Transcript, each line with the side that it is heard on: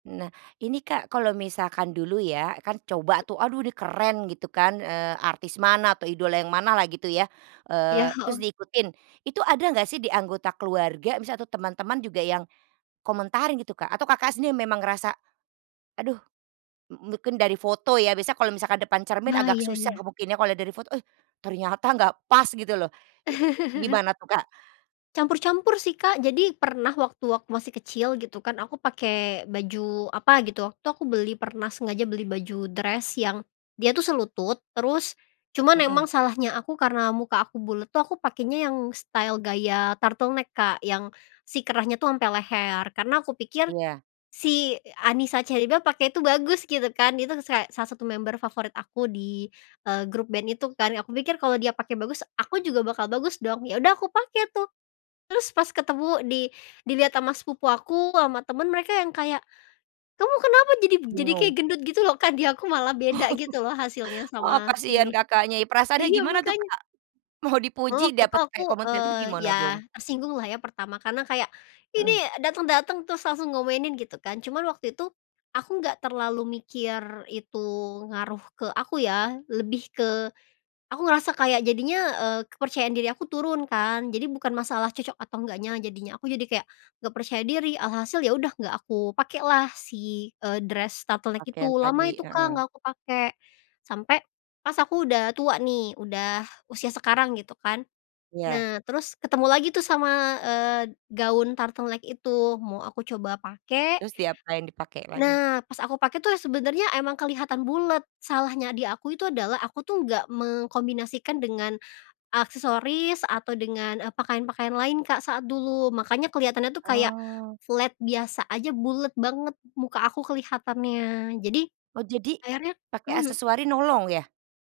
right: Nah, ini Kak, kalau misalkan dulu ya, kan coba tuh, aduh ini keren gitu kan, eee, artis mana atau idola yang mana lah gitu ya,
left: Iya,
right: eee, terus
left: heeh.
right: diikutin. Itu ada enggak sih di anggota keluarga, misal atau teman-teman juga yang komentarin gitu, Kak atau Kakak sendiri memang ngerasa, aduh mu mungkin dari foto ya, biasanya kalau misalkan depan cermin
left: Wah,
right: agak
left: iya
right: susah
left: iya.
right: ngebuktiinnya, kalau dari foto eh, ternyata enggak pas gitu loh. I gimana tuh, Kak?
left: Campur-campur sih, Kak. Jadi, pernah waktu aku masih kecil gitu kan, aku pakai baju apa gitu, waktu aku beli pernah sengaja beli baju dress yang dia tuh selutut. Terus cuman emang
right: Mhm.
left: salahnya aku karena muka aku bulet tuh aku pakainya yang style gaya turtleneck, Kak, yang si kerahnya tuh sampe leher, karena aku pikir
right: Iya.
left: si e Anisa Cherrybelle, pake itu bagus gitu kan, dia tuh sus kek salah satu member favorit aku di, eee, grup band itu kan. Aku pikir kalau dia pake bagus, aku juga bakal bagus dong! Ya udah aku pake tuh. Terus pas ketemu, di dilihat sama sepupu aku, sama temen mereka yang kayak, "Kamu kenapa jadi b jadi kayak
right: Bingung.
left: gendut?" Gitu loh, Kak di aku malah
right: Oh.
left: beda gitu loh, hasilnya
right: Heeh,
left: sama
right: kasihan
left: si
right: Kakaknya, ya perasaannya
left: iya,
right: gimana tuh,
left: makanya.
right: Kak? Mau
left: Cuma
right: dipuji,
left: waktu itu
right: dapet
left: aku,
right: kayak komentar, itu
left: eee,
right: gimana dong?
left: ya tersinggung lah ya, pertama, karena kayak ini
right: Mhm.
left: dateng-dateng terus langsung ngomenin gitu kan. Cuma waktu itu aku nggak terlalu mikir itu ngaruh ke aku ya, lebih ke aku ngerasa kayak jadinya, eee, kepercayaan diri aku turun kan, jadi bukan masalah cocok atau enggaknya jadinya, aku jadi kayak nggak percaya diri, alhasil ya udah, nggak aku pakai lah si, eee, dress turtleneck itu,
right: Pakaian
left: lama
right: tadi,
left: itu Kak,
right: heeh.
left: nggak aku pake. Sampai pas aku udah tua nih, udah usia sekarang gitu kan.
right: Iya.
left: Nah, terus ketemu lagi tuh sama eee, gaun turtleneck itu, mau aku coba pake
right: Terus diapain? Dipake lagi?
left: Nah, pas aku pakai tuh, ya sebenernya emang kelihatan bulet. Salahnya di aku itu adalah, aku tuh nggak mengkombinasikan dengan aksesoris atau dengan, eee, pakaian-pakaian lain, Kak, saat dulu. Makanya kelihatannya tuh kayak
right: Oh.
left: flat biasa aja bulet banget muka aku kelihatannya. Jadi
right: Oh jadi,
left: akhirnya
right: pake
left: mhm.
right: aksesoris nolong ya?